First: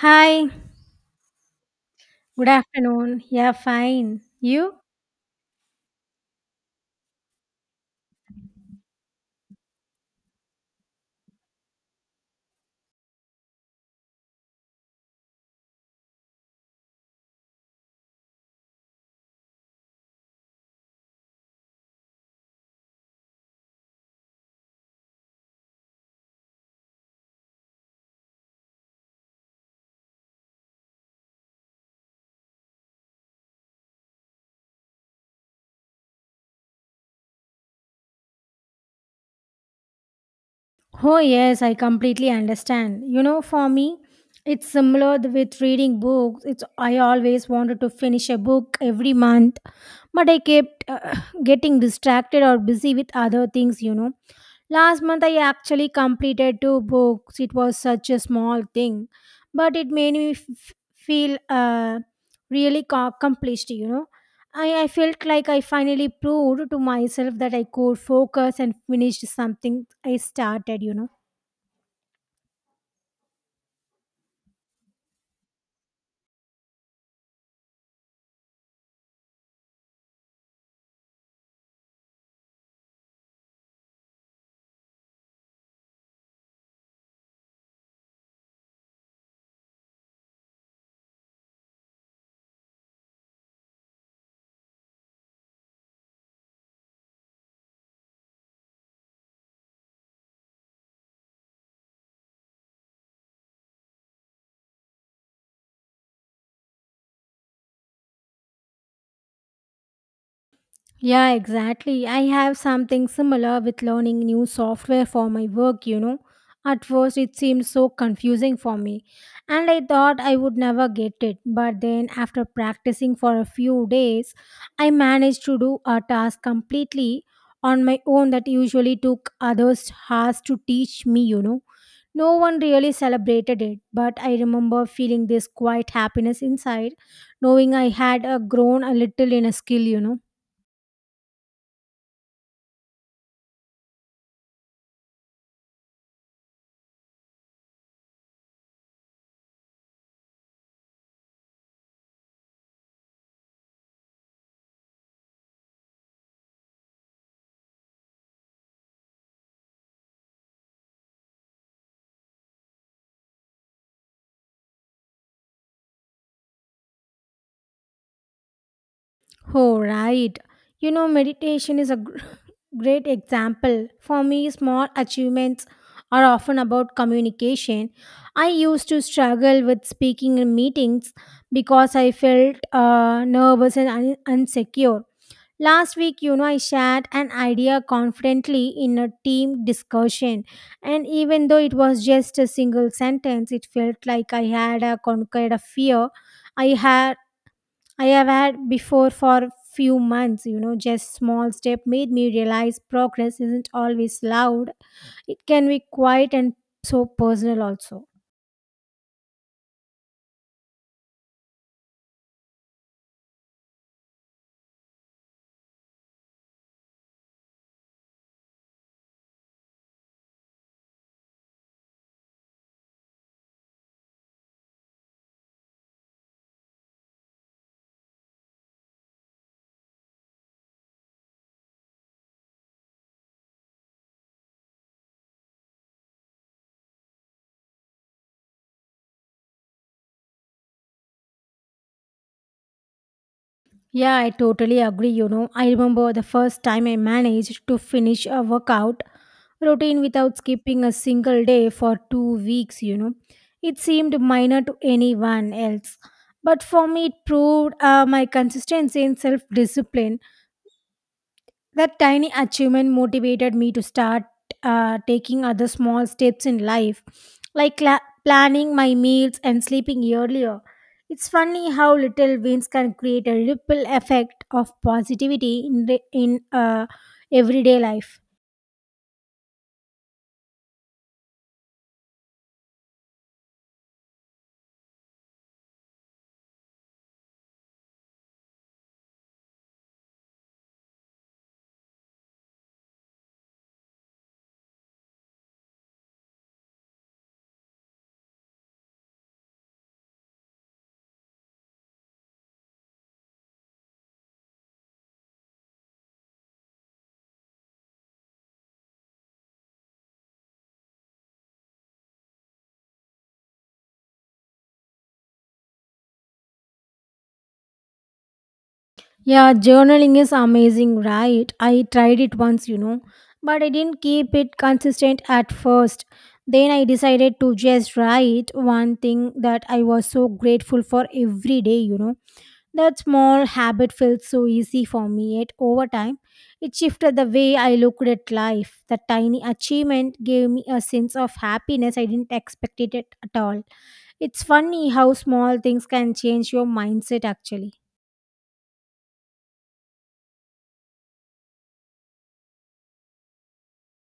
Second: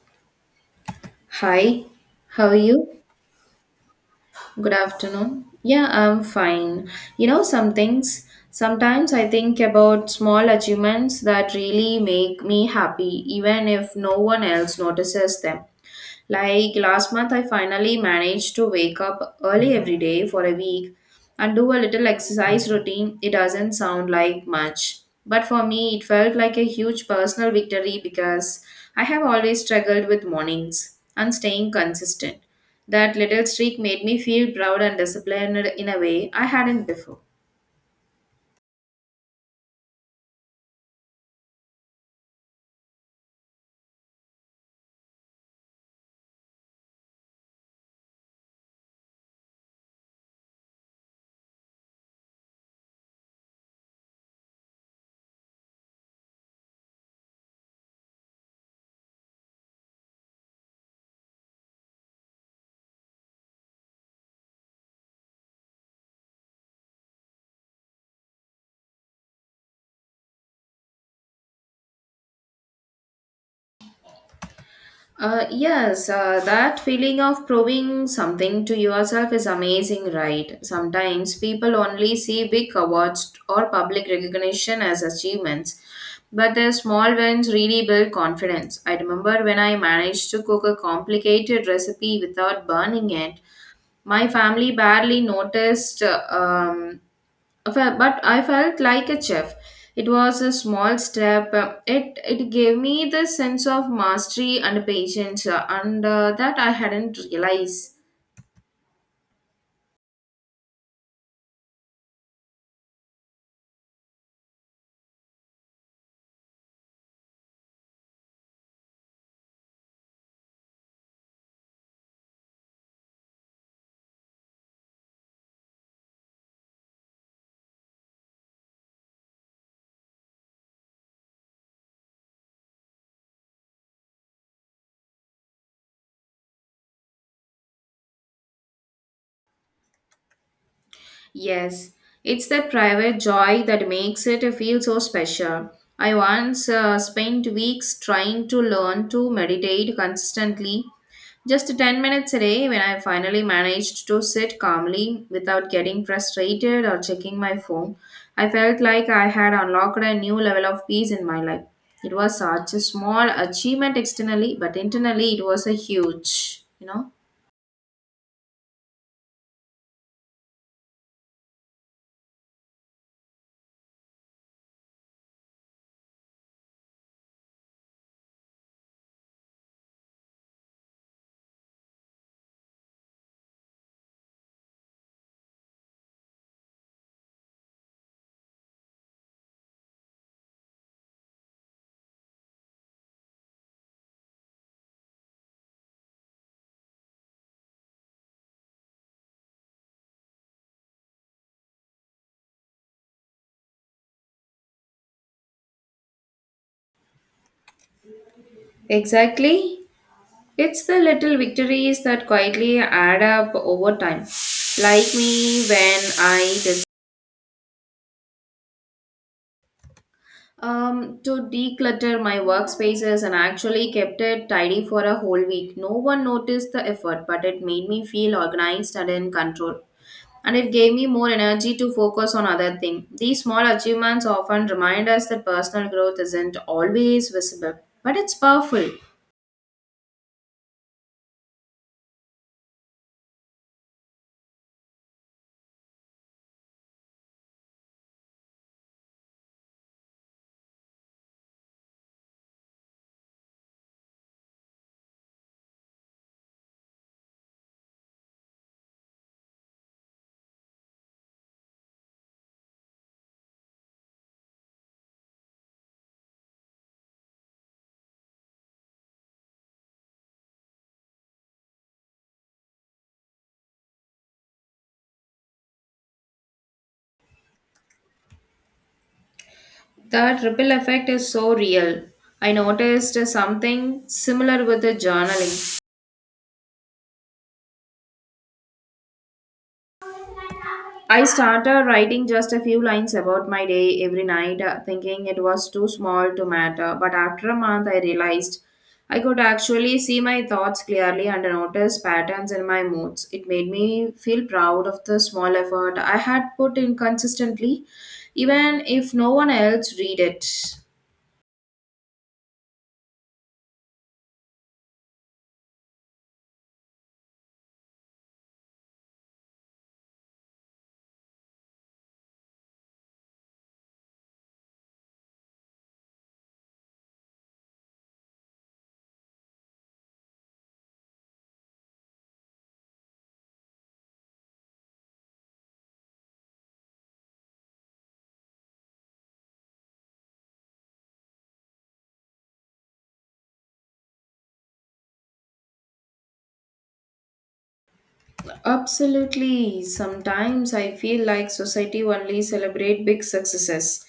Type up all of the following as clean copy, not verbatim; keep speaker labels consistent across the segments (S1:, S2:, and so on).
S1: Hi,
S2: Hi,
S1: good
S2: how are you?
S1: afternoon. Yeah, fine.
S2: Good
S1: You?
S2: afternoon. Yeah, I'm fine. Some things, sometimes I think about small achievements that really make me happy, even if no one else notices them. Like last month, I finally managed to wake up early every day for a week and do a little exercise routine. It doesn't sound like much, but for me, it felt like a huge personal victory because I have always struggled with mornings and staying consistent. That little streak made me feel proud and disciplined in a way I hadn't before.
S1: Oh, yes, I completely understand. You know, for me, it's similar with reading books. It's I always wanted to finish a book every month, but I kept getting distracted or busy with other things. Last month, I actually completed two books. It was such a small thing, but it made me feel really accomplished. I felt like I finally proved to myself that I could focus and finished something I started.
S2: Yes, that feeling of proving something to yourself is amazing, right? Sometimes people only see big awards or public recognition as achievements, but their small wins really build confidence. I remember when I managed to cook a complicated recipe without burning it, my family barely noticed. But I felt like a chef. It was a small step. It gave me the sense of mastery and patience, and that I hadn't realized.
S1: Yeah, exactly. I have something similar with learning new software for my work. At first, it seemed so confusing for me, and I thought I would never get it. But then, after practicing for a few days, I managed to do a task completely on my own that usually took others hours to teach me. No one really celebrated it, but I remember feeling this quiet happiness inside, knowing I had grown a little in a skill.
S2: Yes, it's that private joy that makes it feel so special. I once spent weeks trying to learn to meditate consistently. Just 10 minutes a day, when I finally managed to sit calmly without getting frustrated or checking my phone, I felt like I had unlocked a new level of peace in my life. It was such a small achievement externally, but internally it was a huge.
S1: Oh, right. You know, meditation is a great example. For me, small achievements are often about communication. I used to struggle with speaking in meetings because I felt nervous and insecure. Last week, you know, I shared an idea confidently in a team discussion. And even though it was just a single sentence, it felt like I had conquered a fear I had I have had before for few months, you know, just small step made me realize progress isn't always loud. It can be quiet and so personal also.
S2: Exactly. It's the little victories that quietly add up over time. Like me when I decided to declutter my workspaces and actually kept it tidy for a whole week. No one noticed the effort, but it made me feel organized and in control. And it gave me more energy to focus on other things. These small achievements often remind us that personal growth isn't always visible, but it's powerful.
S1: Yeah, I totally agree, you know. I remember the first time I managed to finish a workout routine without skipping a single day for 2 weeks, you know. It seemed minor to anyone else. But for me, it proved my consistency and self discipline. That tiny achievement motivated me to start taking other small steps in life, like cla planning my meals and sleeping earlier. It's funny how little wins can create a ripple effect of positivity in everyday life.
S2: That ripple effect is so real. I noticed something similar with the journaling. I started writing just a few lines about my day every night, thinking it was too small to matter. But after a month, I realized I could actually see my thoughts clearly and notice patterns in my moods. It made me feel proud of the small effort I had put in consistently, even if no one else read it.
S1: Yeah, journaling is amazing, right? I tried it once, you know, but I didn't keep it consistent at first. Then I decided to just write one thing that I was so grateful for every day, you know. That small habit felt so easy for me, yet over time, it shifted the way I looked at life. The tiny achievement gave me a sense of happiness I didn't expect it at all. It's funny how small things can change your mindset actually.
S2: Absolutely. Sometimes I feel like society only celebrate big successes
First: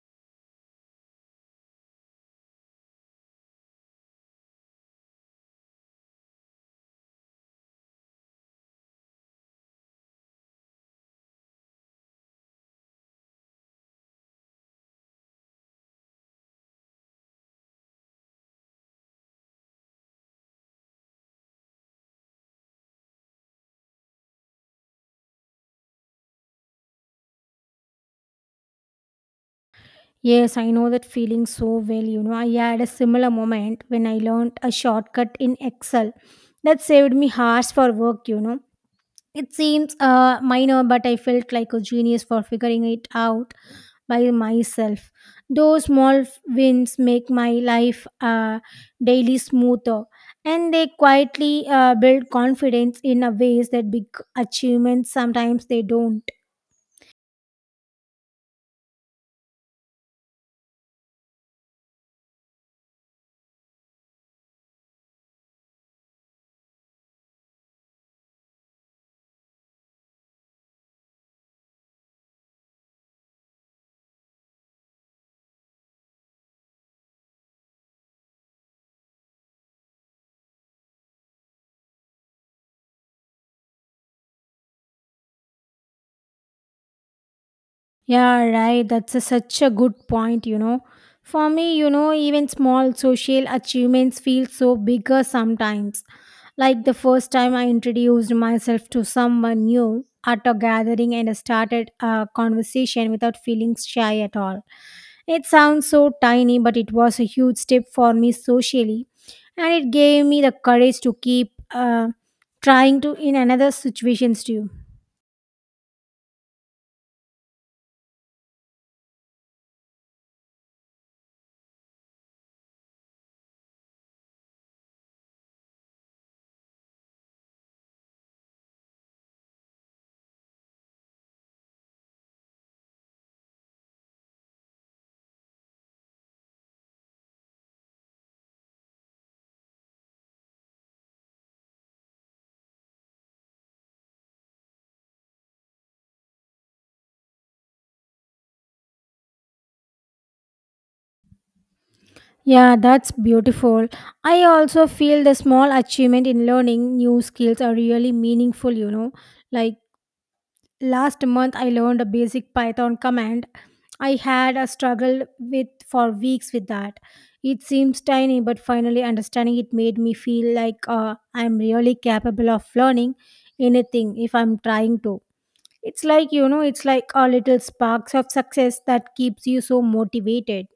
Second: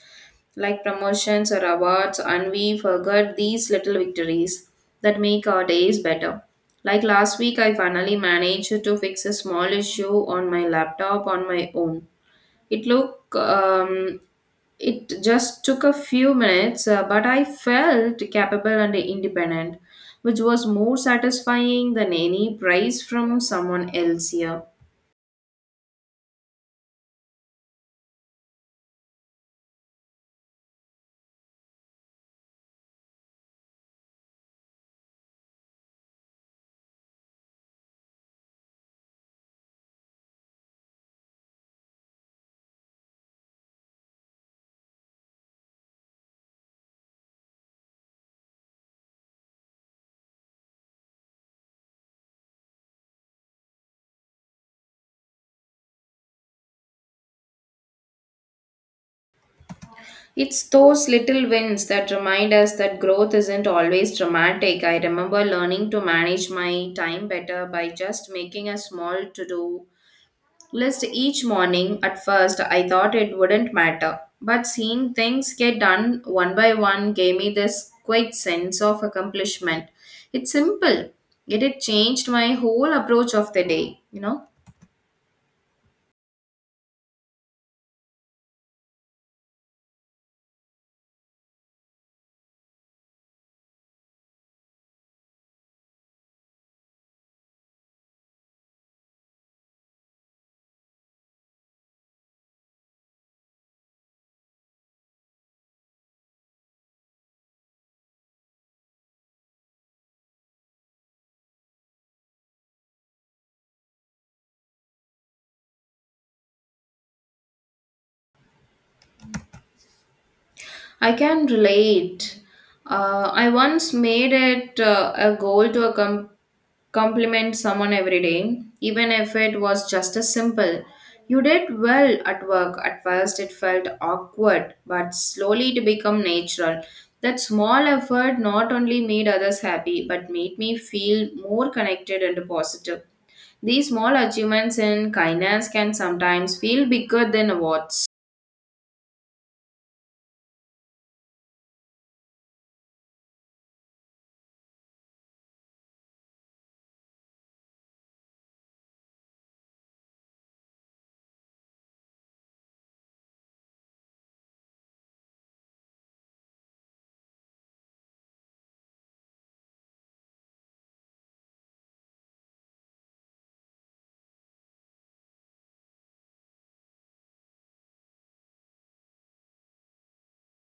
S2: like promotions or awards, and we forget these little victories that make our days better. Like last week, I finally managed to fix a small issue on my laptop on my own. It look um, it just took a few minutes, but I felt capable and independent, which was more satisfying than any prize from someone else here.
S1: Yes, I know that feeling so well. You know, I had a similar moment when I learned a shortcut in Excel that saved me hours for work, you know. It seems minor, but I felt like a genius for figuring it out by myself. Those small wins make my life daily smoother, and they quietly build confidence in a ways that big achievements sometimes they don't.
S2: It's those little wins that remind us that growth isn't always dramatic. I remember learning to manage my time better by just making a small to do list each morning. At first, I thought it wouldn't matter, but seeing things get done one by one gave me this quick sense of accomplishment. It's simple, yet it changed my whole approach of the day.
S1: Yeah, right. Such a good point, you know. For me, you know, even small social achievements feel so bigger sometimes. Like the first time I introduced myself to someone new at a gathering and I started a conversation without feeling shy at all. It sounds so tiny, but it was a huge step for me socially, and it gave me the courage to keep trying to in another situations too.
S2: I can relate. I once made it a goal to accomplish: compliment someone every day, even if it was just as simple. You did well at work. At first, it felt awkward, but slowly it became natural. That small effort not only made others happy, but made me feel more connected and positive. These small achievements in kindness can sometimes feel bigger than awards.
S1: Yeah, that's beautiful. I also feel the small achievement in learning new skills are really meaningful, you know, like last month, I learned a basic Python command. I had a struggle with for weeks with that. It seems tiny, but finally understanding it made me feel like I'm really capable of learning anything if I'm trying to. It's like you know, it's like a little sparks of success that keeps you so motivated.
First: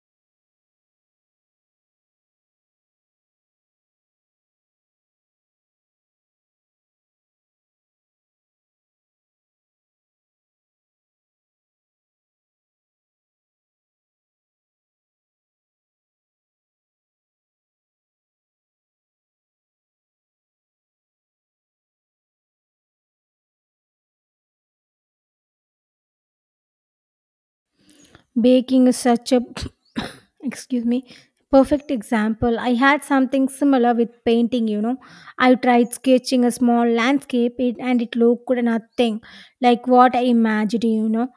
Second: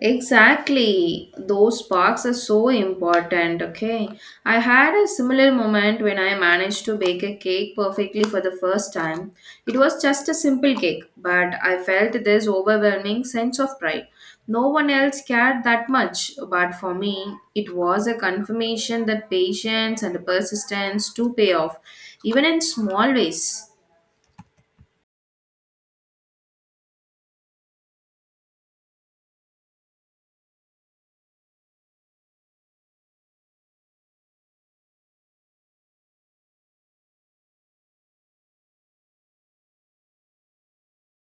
S2: Exactly. Those sparks are so important. Okay. I had a similar moment when I managed to bake a cake perfectly for the first time. It was just a simple cake, but I felt this overwhelming sense of pride. No one else cared that much, but for me, it was a confirmation that patience and persistence do pay off, even in small ways.
S1: Baking is such a excuse me perfect example. I had something similar with painting, you know. I tried sketching a small landscape it, and it looked nothing like what I imagined, you know.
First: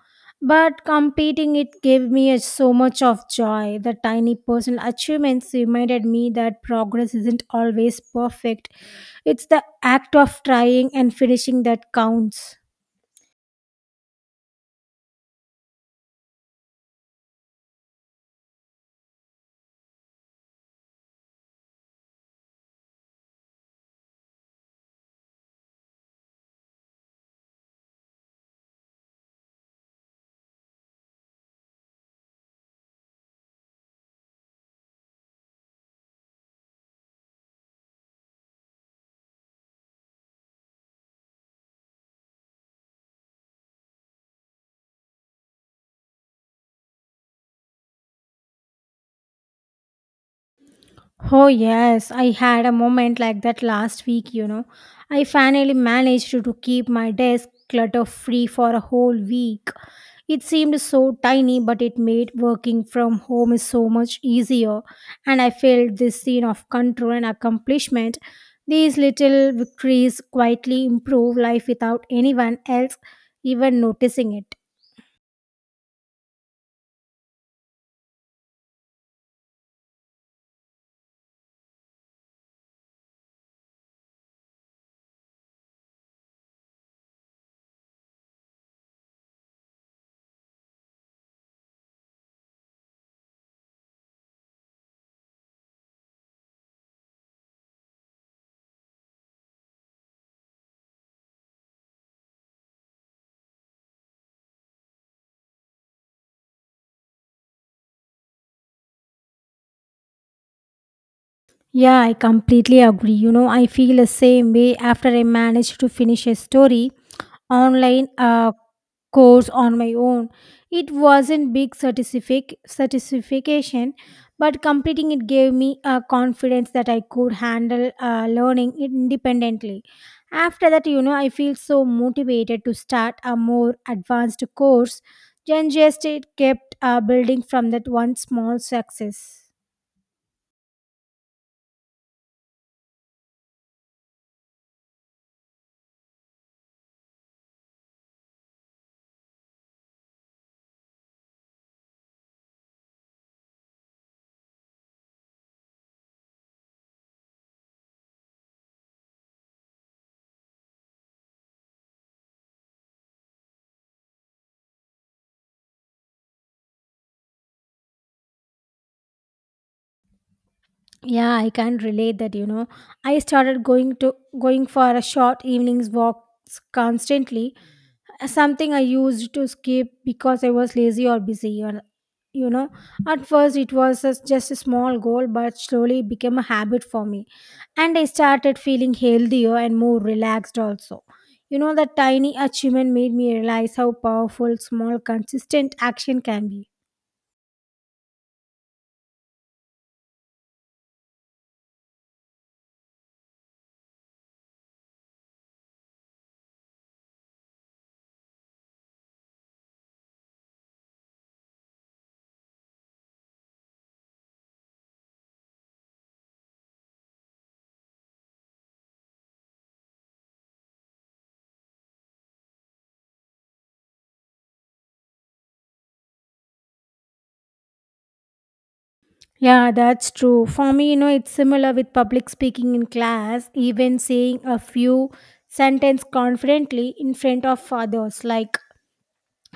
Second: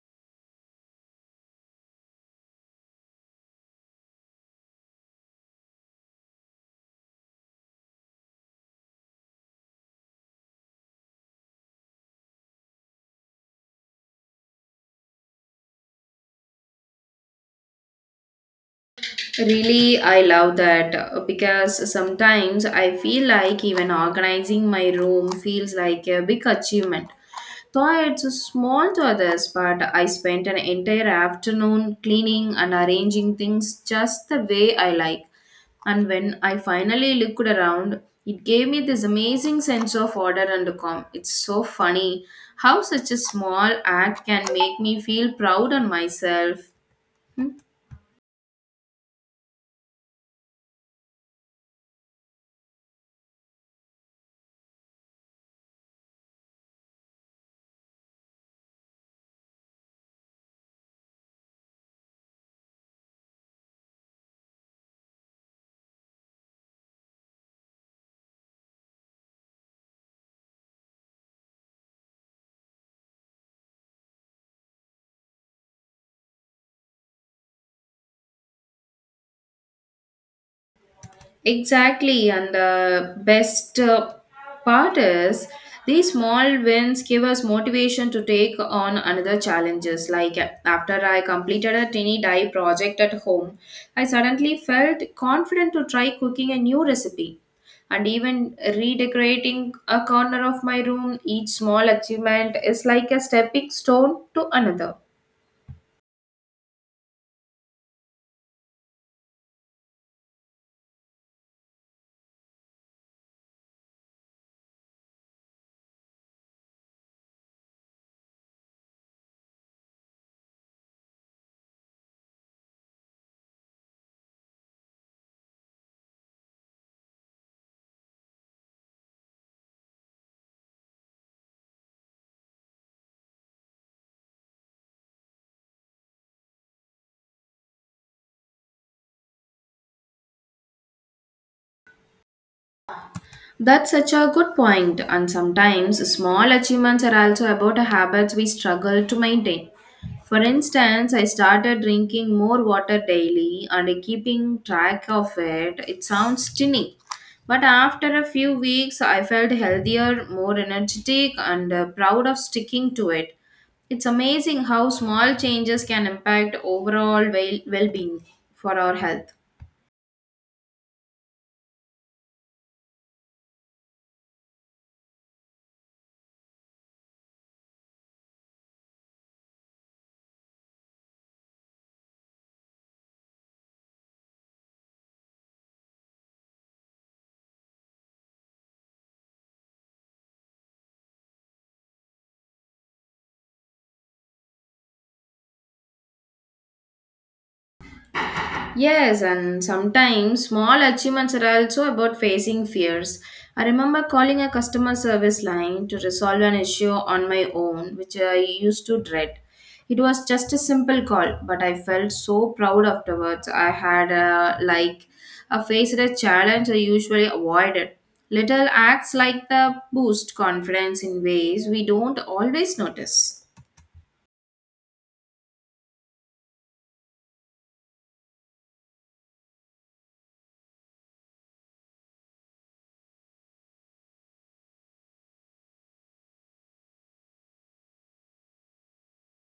S1: But competing it gave me so much of joy. The tiny personal achievements reminded me that progress isn't always perfect. It's the act of trying and finishing that counts.
S2: Really, I love that because sometimes I feel like even organizing my room feels like a big achievement. Though it's small to others, but I spent an entire afternoon cleaning and arranging things just the way I like. And when I finally looked around, it gave me this amazing sense of order and calm. It's so funny how such a small act can make me feel proud on myself. Hmm?
S1: Oh, yes, I had a moment like that last week, you know. I finally managed to keep my desk clutter free for a whole week. It seemed so tiny, but it made working from home is so much easier, and I felt this scene of control and accomplishment. These little victories quietly improve life without anyone else even noticing it.
S2: Exactly, and the best part is these small wins give us motivation to take on another challenges. Like after I completed a tiny dye project at home, I suddenly felt confident to try cooking a new recipe. And even redecorating a corner of my room, each small achievement is like a stepping stone to another.
S1: Yeah, I completely agree. You know, I feel the same way after I managed to finish a story online course on my own. It wasn't big certification, but completing it gave me a confidence that I could handle learning independently. After that, you know, I feel so motivated to start a more advanced course. Then just it kept building from that one small success.
S2: That's such a good point, and sometimes small achievements are also about habits we struggle to maintain. For instance, I started drinking more water daily and keeping track of it. It sounds tinny, but after a few weeks, I felt healthier, more energetic, and proud of sticking to it. It's amazing how small changes can impact overall well being for our health.
S1: Yeah, I can relate that, you know. I started going for a short evenings walks constantly, something I used to skip because I was lazy or busy. Or, you know, at first it was just a small goal, but slowly it became a habit for me. And I started feeling healthier and more relaxed also. You know, that tiny achievement made me realize how powerful small, consistent action can be.
S2: Yes, and sometimes small achievements are also about facing fears. I remember calling a customer service line to resolve an issue on my own, which I used to dread. It was just a simple call, but I felt so proud afterwards. I had like faced a challenge I usually avoided. Little acts like the boost confidence in ways we don't always notice.
S1: Yeah, that's true. For me, you know, it's similar with public speaking in class, even saying a few sentences confidently in front of others, like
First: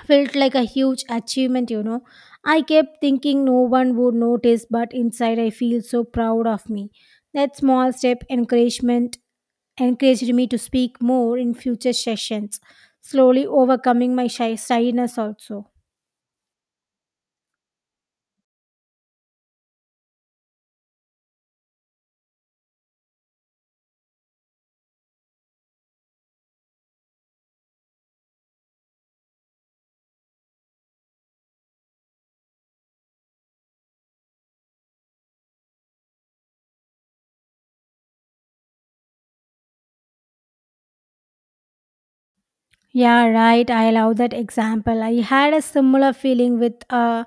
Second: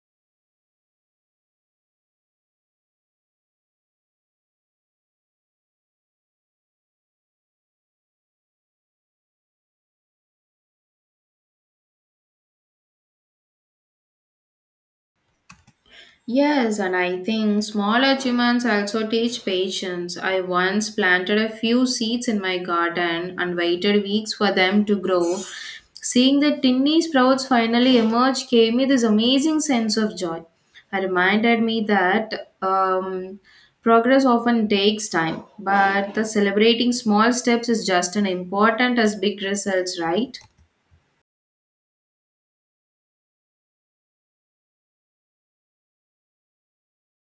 S1: felt like a huge achievement, you know. I kept thinking no one would notice, but inside I feel so proud of me. That small step encouragement encouraged me to speak more in future sessions, slowly overcoming my shyness also.
S2: Yes, and I think small achievements also teach patience. I once planted a few seeds in my garden and waited weeks for them to grow. Seeing the tiny sprouts finally emerge gave me this amazing sense of joy. It reminded me that progress often takes time, but the celebrating small steps is just as important as big results, right?
S1: Yeah, right. I love that example. I had a similar feeling with a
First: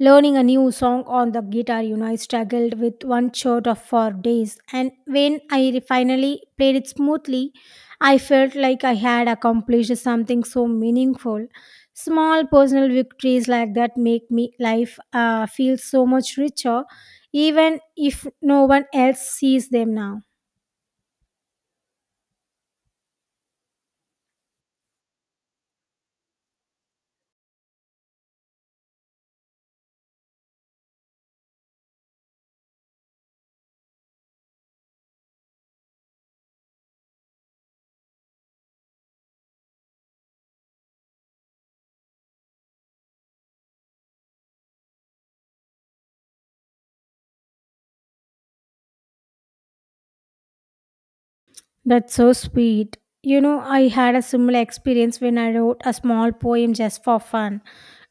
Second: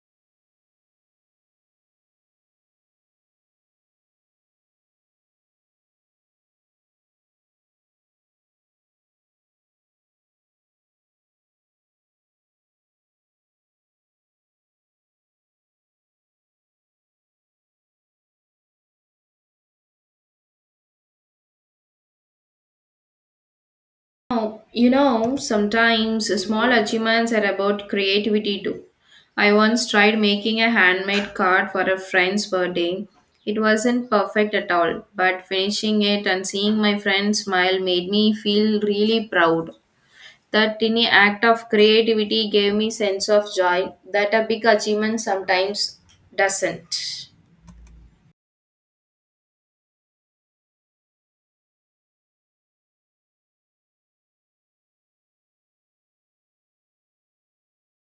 S1: learning a new song on the guitar, you know, I struggled with one chord of for days, and when I finally played it smoothly, I felt like I had accomplished something so meaningful. Small personal victories like that make me life feel so much richer, even if no one else sees them now.
S2: Oh, you know, sometimes small achievements are about creativity too. I once tried making a handmade card for a friend's birthday. It wasn't perfect at all, but finishing it and seeing my friend smile made me feel really proud. That tiny act of creativity gave me sense of joy that a big achievement sometimes doesn't.
S1: That's so sweet. You know, I had a similar experience when I wrote a small poem just for fun.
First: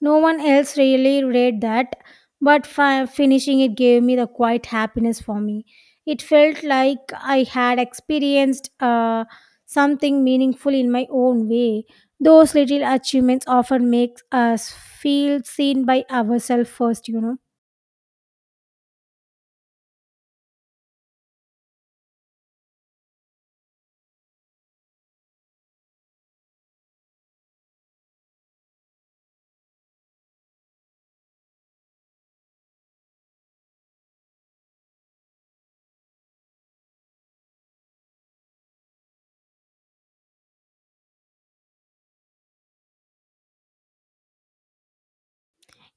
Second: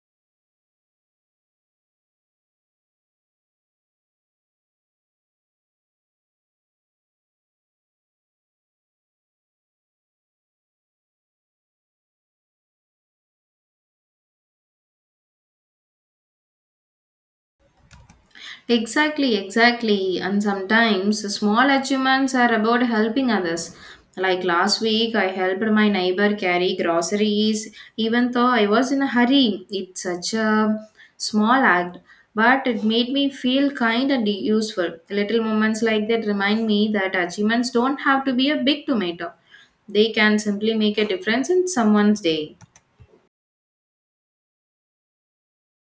S1: No one else really read that, but finishing it gave me the quiet happiness for me. It felt like I had experienced something meaningful in my own way. Those little achievements often make us feel seen by ourselves first, you know.
S2: Exactly, exactly. And sometimes small achievements are about helping others. Like last week, I helped my neighbor carry groceries, even though I was in a hurry. It's such a small act, but it made me feel kind and useful. Little moments like that remind me that achievements don't have to be a big tomato, they can simply make a difference in someone's day.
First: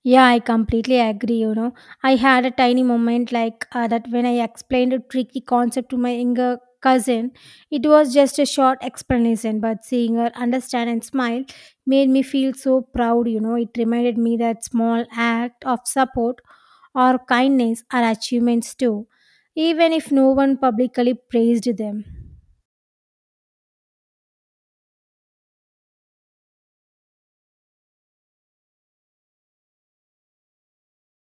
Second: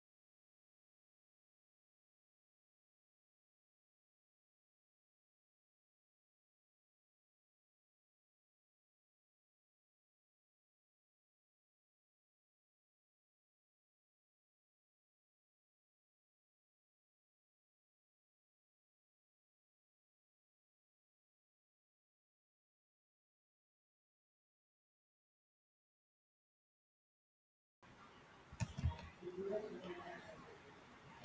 S1: Yeah, I completely agree. You know, I had a tiny moment like that when I explained a tricky concept to my younger cousin. It was just a short explanation, but seeing her understand and smile made me feel so proud. You know, it reminded me that small act of support or kindness are achievements too, even if no one publicly praised them.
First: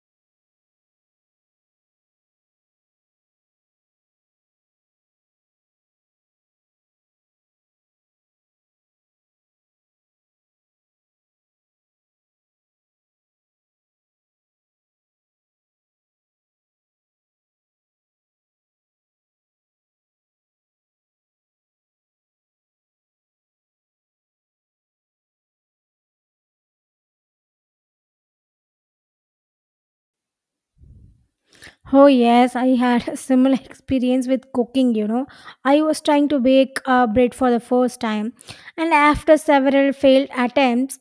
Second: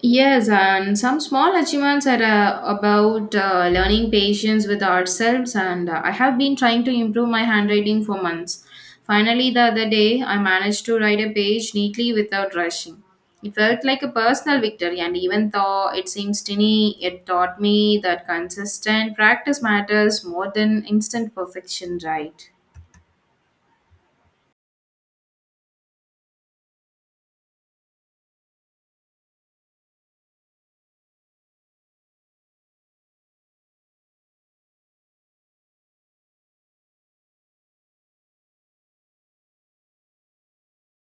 S2: Yes, and some small achievements are about learning patience with ourselves, and I have been trying to improve my handwriting for months. Finally, the other day, I managed to write a page neatly without rushing. It felt like a personal victory, and even though it seems tiny, it taught me that consistent practice matters more than instant perfection, right?
S1: Oh, yes, I had a similar experience with cooking. You know, I was trying to bake bread for the first time, and after several failed attempts,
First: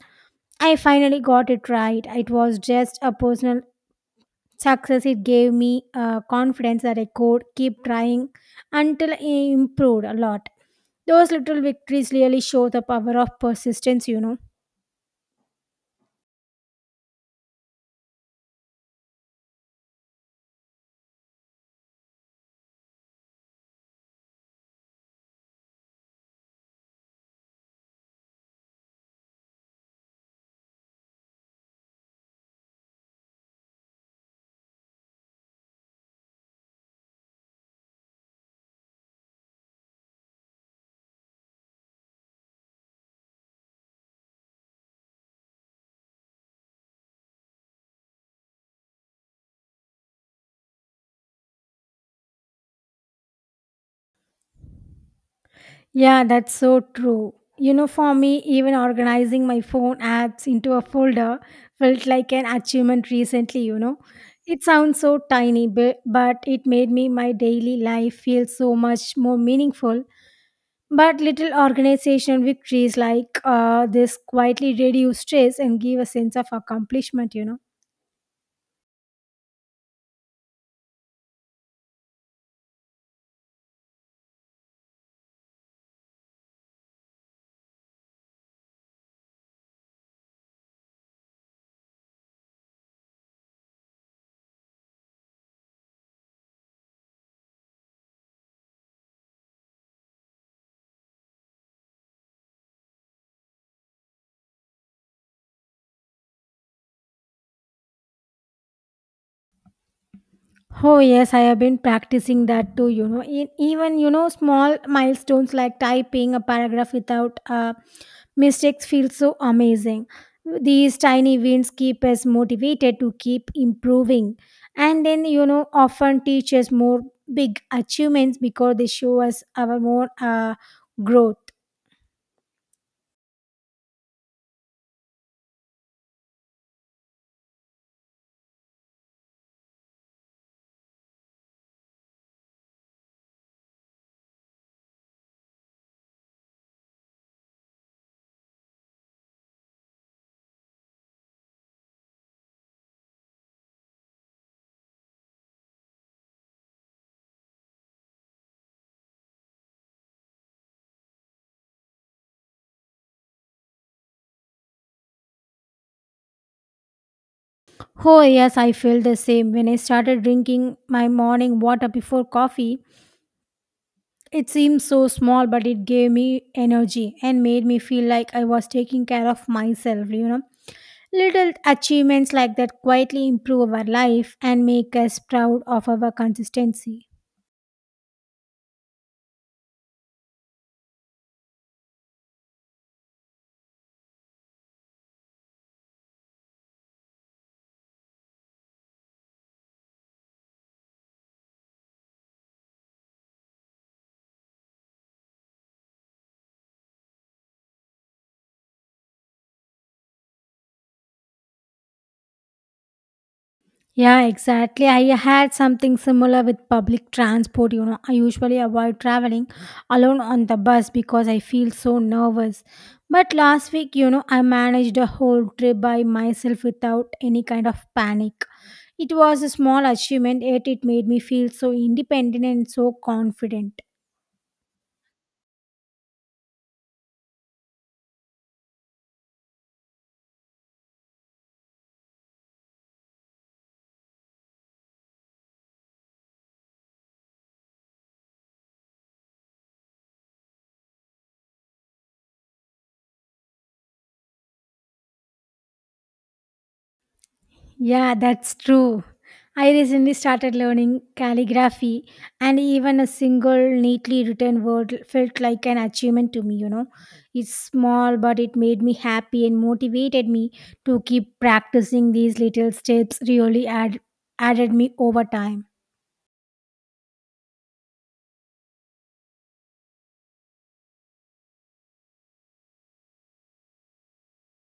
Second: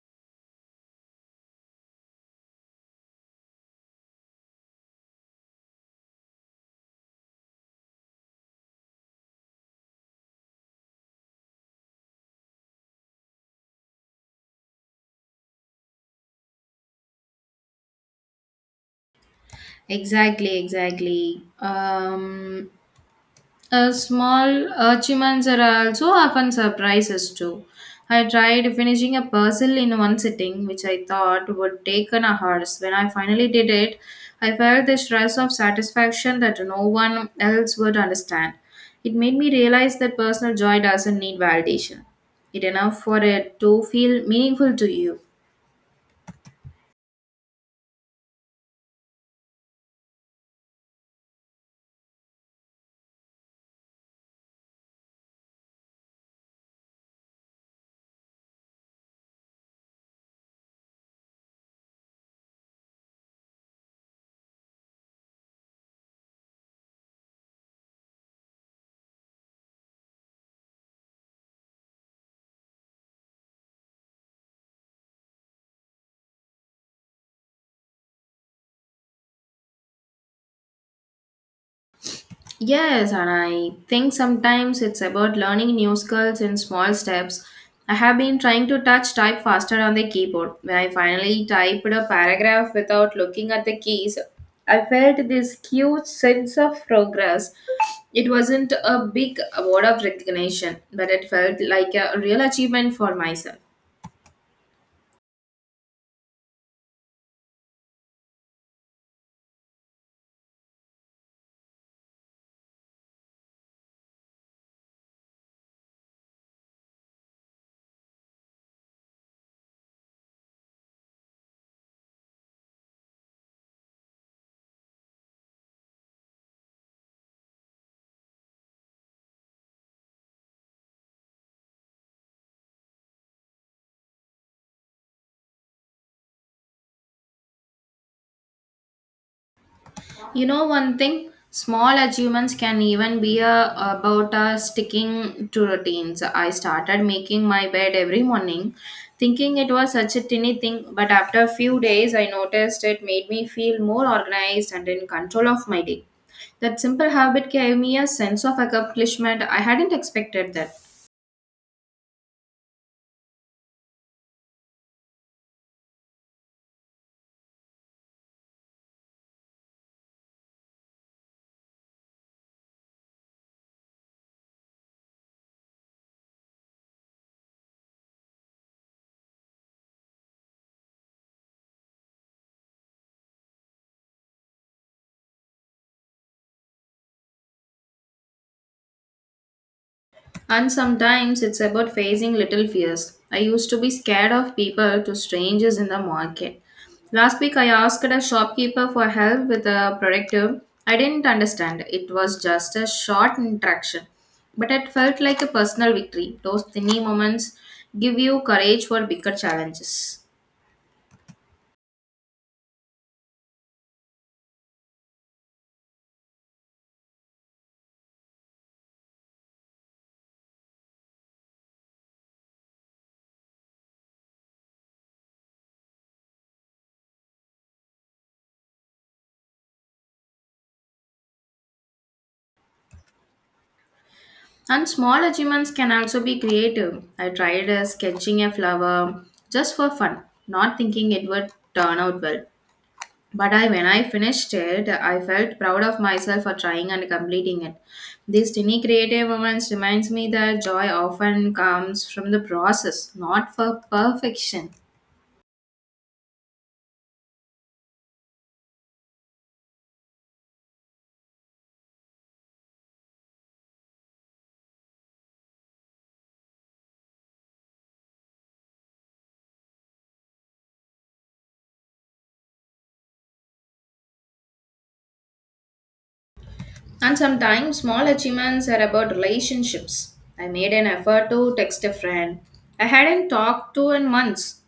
S1: I finally got it right. It was just a personal success. It gave me confidence that I could keep trying until I improved a lot. Those little victories really show the power of persistence, you know.
S2: Exactly, exactly. Small achievements are also often surprises too. I tried finishing a puzzle in one sitting, which I thought would take an hours. When I finally did it, I felt the stress of satisfaction that no one else would understand. It made me realize that personal joy doesn't need validation. It enough for it to feel meaningful to you.
S1: Yeah, that's so true. You know, for me, even organizing my phone apps into a folder felt like an achievement recently, you know. It sounds so tiny, but it made me my daily life feel so much more meaningful. But little organization victories like this quietly reduce stress and give a sense of accomplishment, you know.
S2: Yes, and I think sometimes it's about learning new skills in small steps. I have been trying to touch type faster on the keyboard. When I finally typed a paragraph without looking at the keys, I felt this huge sense of progress. It wasn't a big award of recognition, but it felt like a real achievement for myself.
S1: Oh yes, I have been practicing that too. You know, even you know small milestones like typing a paragraph without mistakes feel so amazing. These tiny wins keep us motivated to keep improving, and then you know often teach us more big achievements because they show us our more growth.
S2: You know one thing, small achievements can even be about sticking to routines. I started making my bed every morning, thinking it was such a tiny thing, but after a few days I noticed it made me feel more organized and in control of my day. That simple habit gave me a sense of accomplishment I hadn't expected that.
S1: Oh yes, I feel the same when I started drinking my morning water before coffee. It seemed so small, but it gave me energy and made me feel like I was taking care of myself, you know. Little achievements like that quietly improve our life and make us proud of our consistency.
S2: And sometimes it's about facing little fears. I used to be scared of people to strangers in the market. Last week I asked a shopkeeper for help with a productive. I didn't understand. It was just a short interaction. But it felt like a personal victory. Those tiny moments give you courage for bigger challenges.
S1: Yeah, exactly. I had something similar with public transport. You know, I usually avoid traveling alone on the bus because I feel so nervous. But last week, you know, I managed a whole trip by myself without any kind of panic. It was a small achievement, yet it made me feel so independent and so confident.
S2: And small achievements can also be creative. I tried sketching a flower just for fun, not thinking it would turn out well. When I finished it, I felt proud of myself for trying and completing it. These tiny creative moments reminds me that joy often comes from the process, not for perfection.
S1: Yeah, that's true. I recently started learning calligraphy, and even a single neatly written word felt like an achievement to me, you know. It's small, but it made me happy and motivated me to keep practicing these little steps, added me over time.
S2: And sometimes small achievements are about relationships. I made an effort to text a friend I hadn't talked to in months,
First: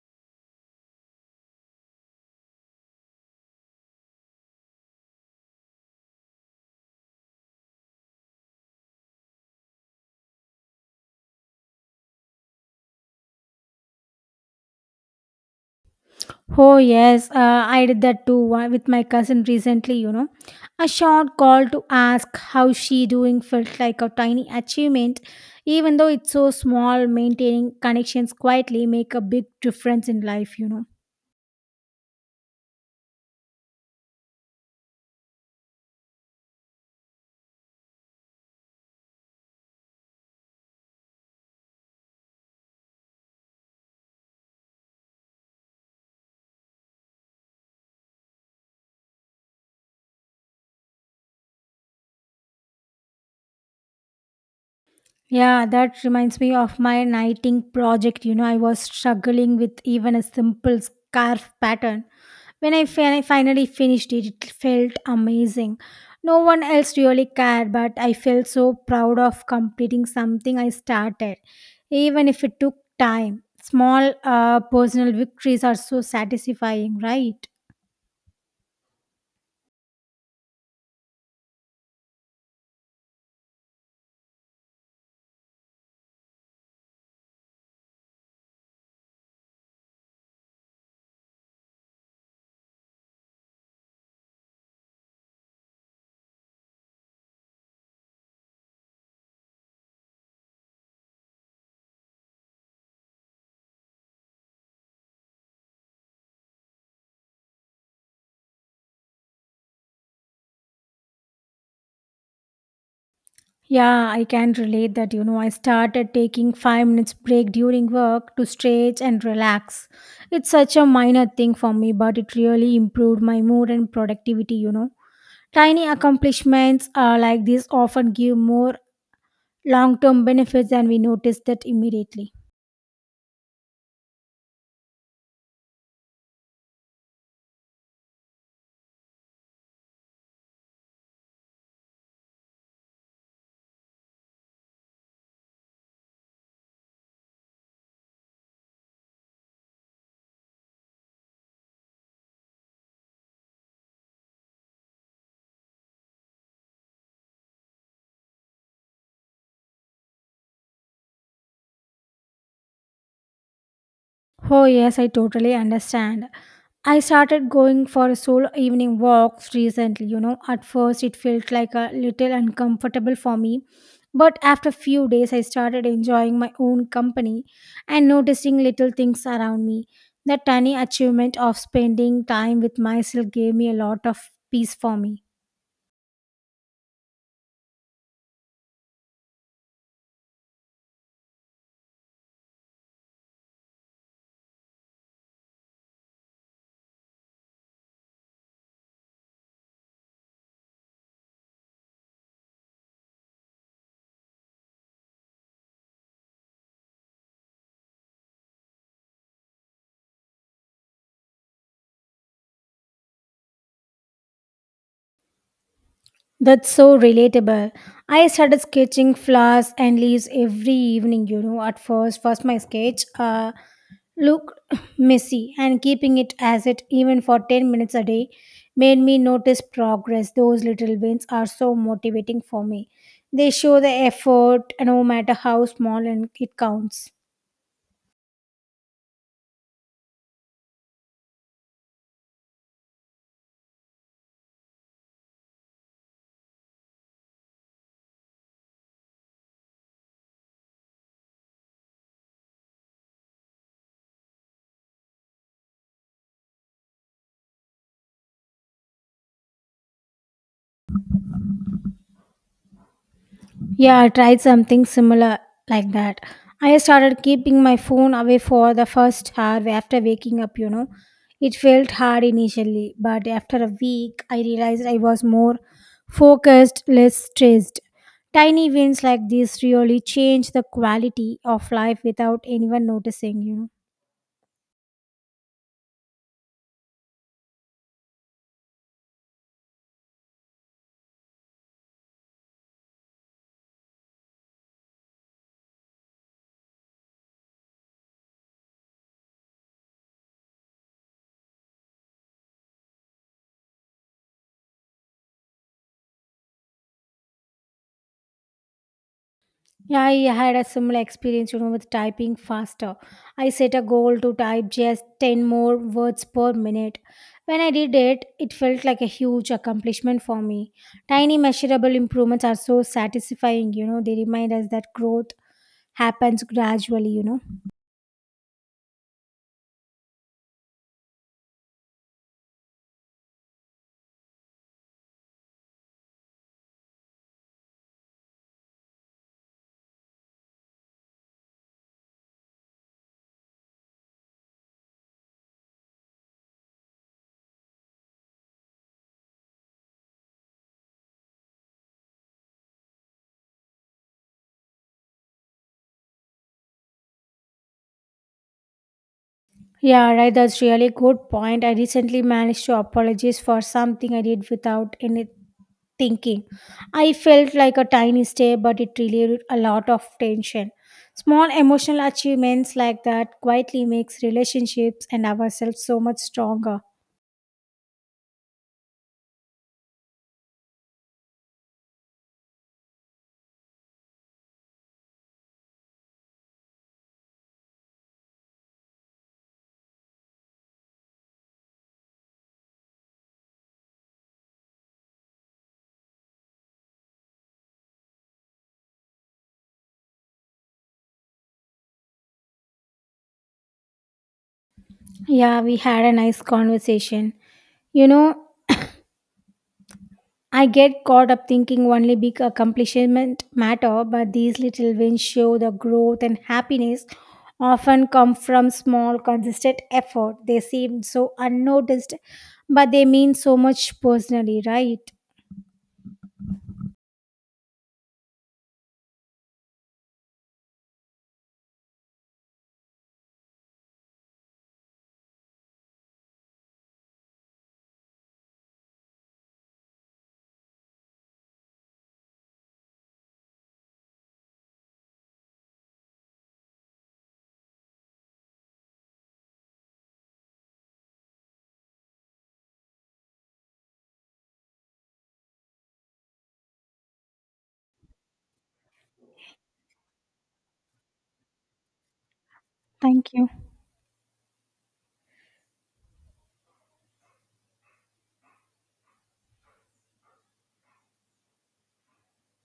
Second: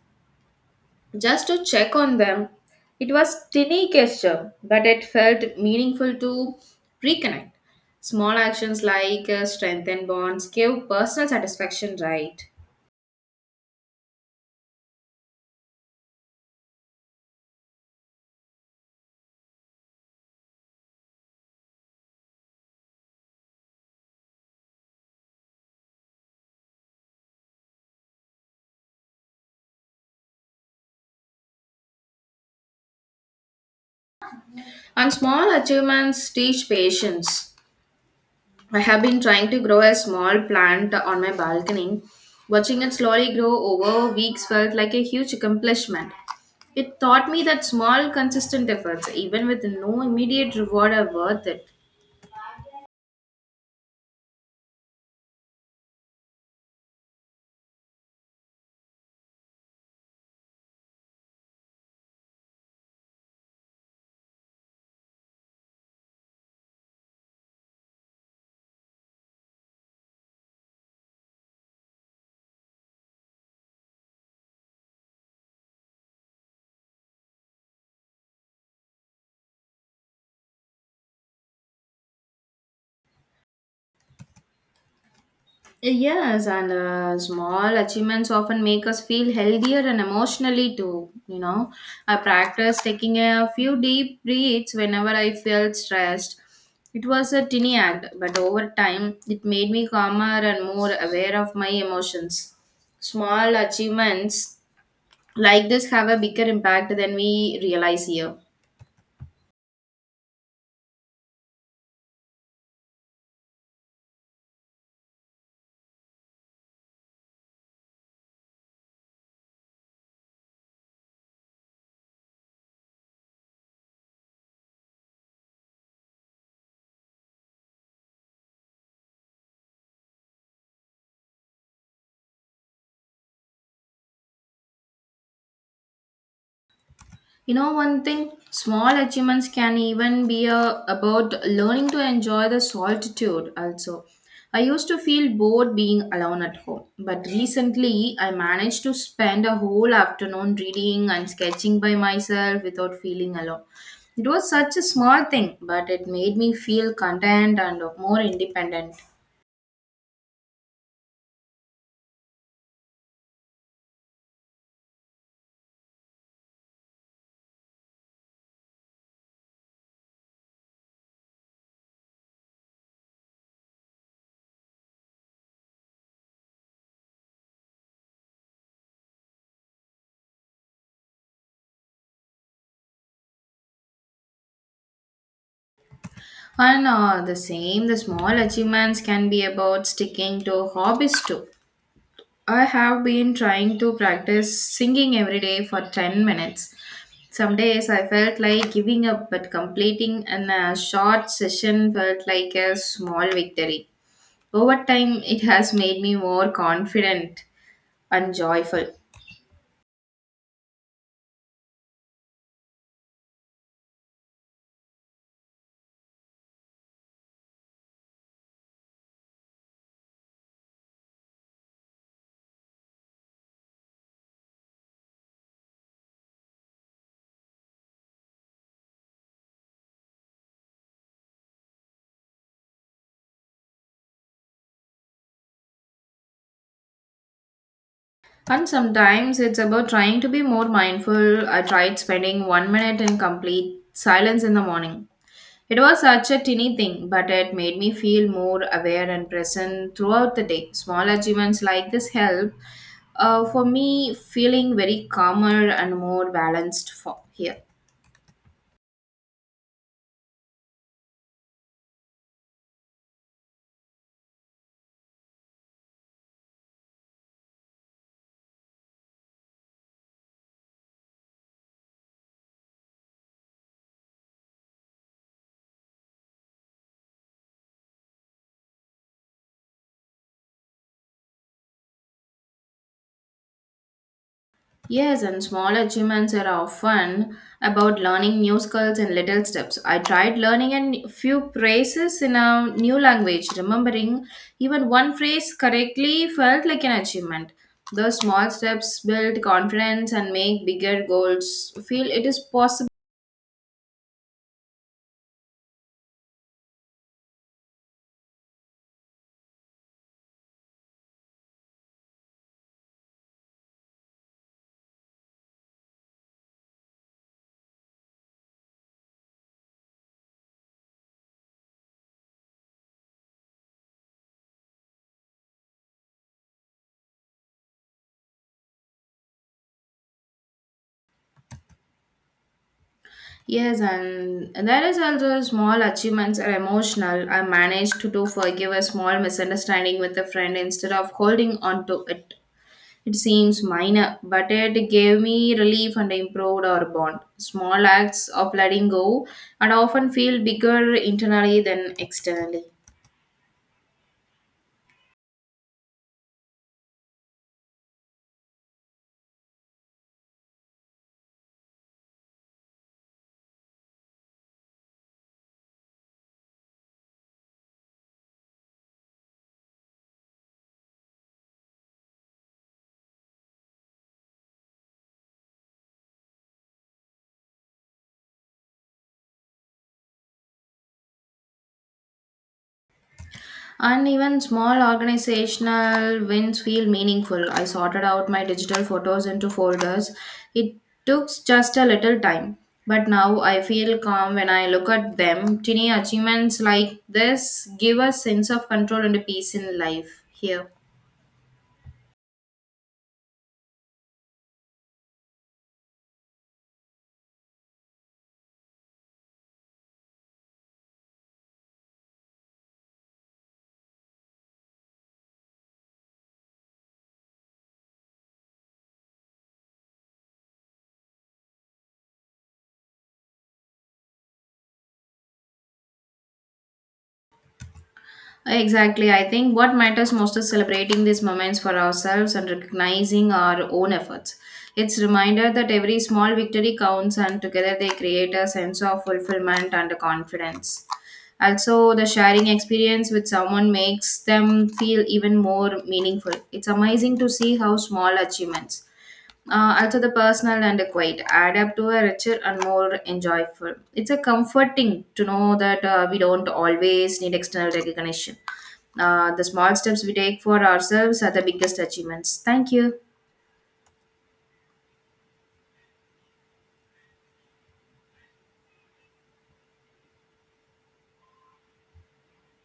S2: just to check on them. It was tiny gesture, but it felt meaningful to reconnect. Small actions like strengthen bonds give personal satisfaction, right?
S1: Oh, yes, I did that too with my cousin recently, you know. A short call to ask how she doing felt like a tiny achievement. Even though it's so small, maintaining connections quietly make a big difference in life, you know.
S2: And small achievements teach patience. I have been trying to grow a small plant on my balcony. Watching it slowly grow over weeks felt like a huge accomplishment. It taught me that small, consistent efforts, even with no immediate reward, are worth it.
S1: Yeah, that reminds me of my nighting project. You know, I was struggling with even a simple scarf pattern. When I finally finished it, it felt amazing. No one else really cared, but I felt so proud of completing something I started, even if it took time. Small personal victories are so satisfying, right?
S2: Yes, and small achievements often make us feel healthier and emotionally too. You know, I practiced taking a few deep breaths whenever I felt stressed. It was a tiny act, but over time, it made me calmer and more aware of my emotions. Small achievements like this have a bigger impact than we realize here.
S1: Yeah, I can relate that. You know, I started taking 5 minutes break during work to stretch and relax. It's such a minor thing for me, but it really improved my mood and productivity, you know. Tiny accomplishments like this often give more long term benefits than we notice that immediately.
S2: You know, one thing, small achievements can even be about learning to enjoy the solitude also. I used to feel bored being alone at home, but recently I managed to spend a whole afternoon reading and sketching by myself without feeling alone. It was such a small thing, but it made me feel content and more independent.
S1: Oh, yes, I totally understand. I started going for solo evening walks recently, you know. At first, it felt like a little uncomfortable for me, but after few days, I started enjoying my own company and noticing little things around me. That tiny achievement of spending time with myself gave me a lot of peace for me.
S2: And the small achievements can be about sticking to hobbies too. I have been trying to practice singing every day for 10 minutes. Some days I felt like giving up, but completing a short session felt like a small victory. Over time, it has made me more confident and joyful.
S1: That's so relatable. I started sketching flowers and leaves every evening, you know. At first, my sketch, looked messy, and keeping it as it even for 10 minutes a day made me notice progress. Those little wins are so motivating for me. They show the effort, and no matter how small, and it counts.
S2: And sometimes it's about trying to be more mindful. I tried spending 1 minute in complete silence in the morning. It was such a teeny thing, but it made me feel more aware and present throughout the day. Small achievements like this help for me feeling very calmer and more balanced for here.
S1: Yeah, I tried something similar like that. I started keeping my phone away for the first hour after waking up, you know. It felt hard initially, but after a week, I realized I was more focused, less stressed. Tiny wins like this really change the quality of life without anyone noticing, you know.
S2: Yes, and small achievements are often about learning new skills in little steps. I tried learning a few phrases in a new language. Remembering even one phrase correctly felt like an achievement. Those small steps build confidence and make bigger goals feel it is possible.
S1: Yeah, I had a similar experience, you know, with typing faster. I set a goal to type just 10 more words per minute. When I did it, it felt like a huge accomplishment for me. Tiny measurable improvements are so satisfying, you know, they remind us that growth happens gradually, you know.
S2: Yes, and there is also small achievements are emotional. I managed to do forgive a small misunderstanding with a friend instead of holding on to it. It seems minor, but it gave me relief and improved our bond. Small acts of letting go and often feel bigger internally than externally.
S1: Yeah, right, that's really good point. I recently managed to apologize for something I did without any thinking. I felt like a tiny step, but it relieved a lot of tension. Small emotional achievements like that quietly makes relationships and ourselves so much stronger.
S2: And even small organizational wins feel meaningful. I sorted out my digital photos into folders. It took just a little time, but now I feel calm when I look at them. Tiny achievements like this give a sense of control and peace in life here.
S1: Yeah, we had a nice conversation. You know, I get caught up thinking only big accomplishment matter, but these little wins show the growth and happiness often come from small consistent effort. They seem so unnoticed, but they mean so much personally, right?
S2: Exactly. I think what matters most is celebrating these moments for ourselves and recognizing our own efforts. It's reminder that every small victory counts and together they create a sense of fulfillment and confidence. Also, the sharing experience with someone makes them feel even more meaningful. It's amazing to see how small achievements also, the personal and the quiet add up to a richer and more enjoyable. It's a comforting to know that we don't always need external recognition. The small steps we take for ourselves are the biggest achievements. Thank you.
S1: Thank you.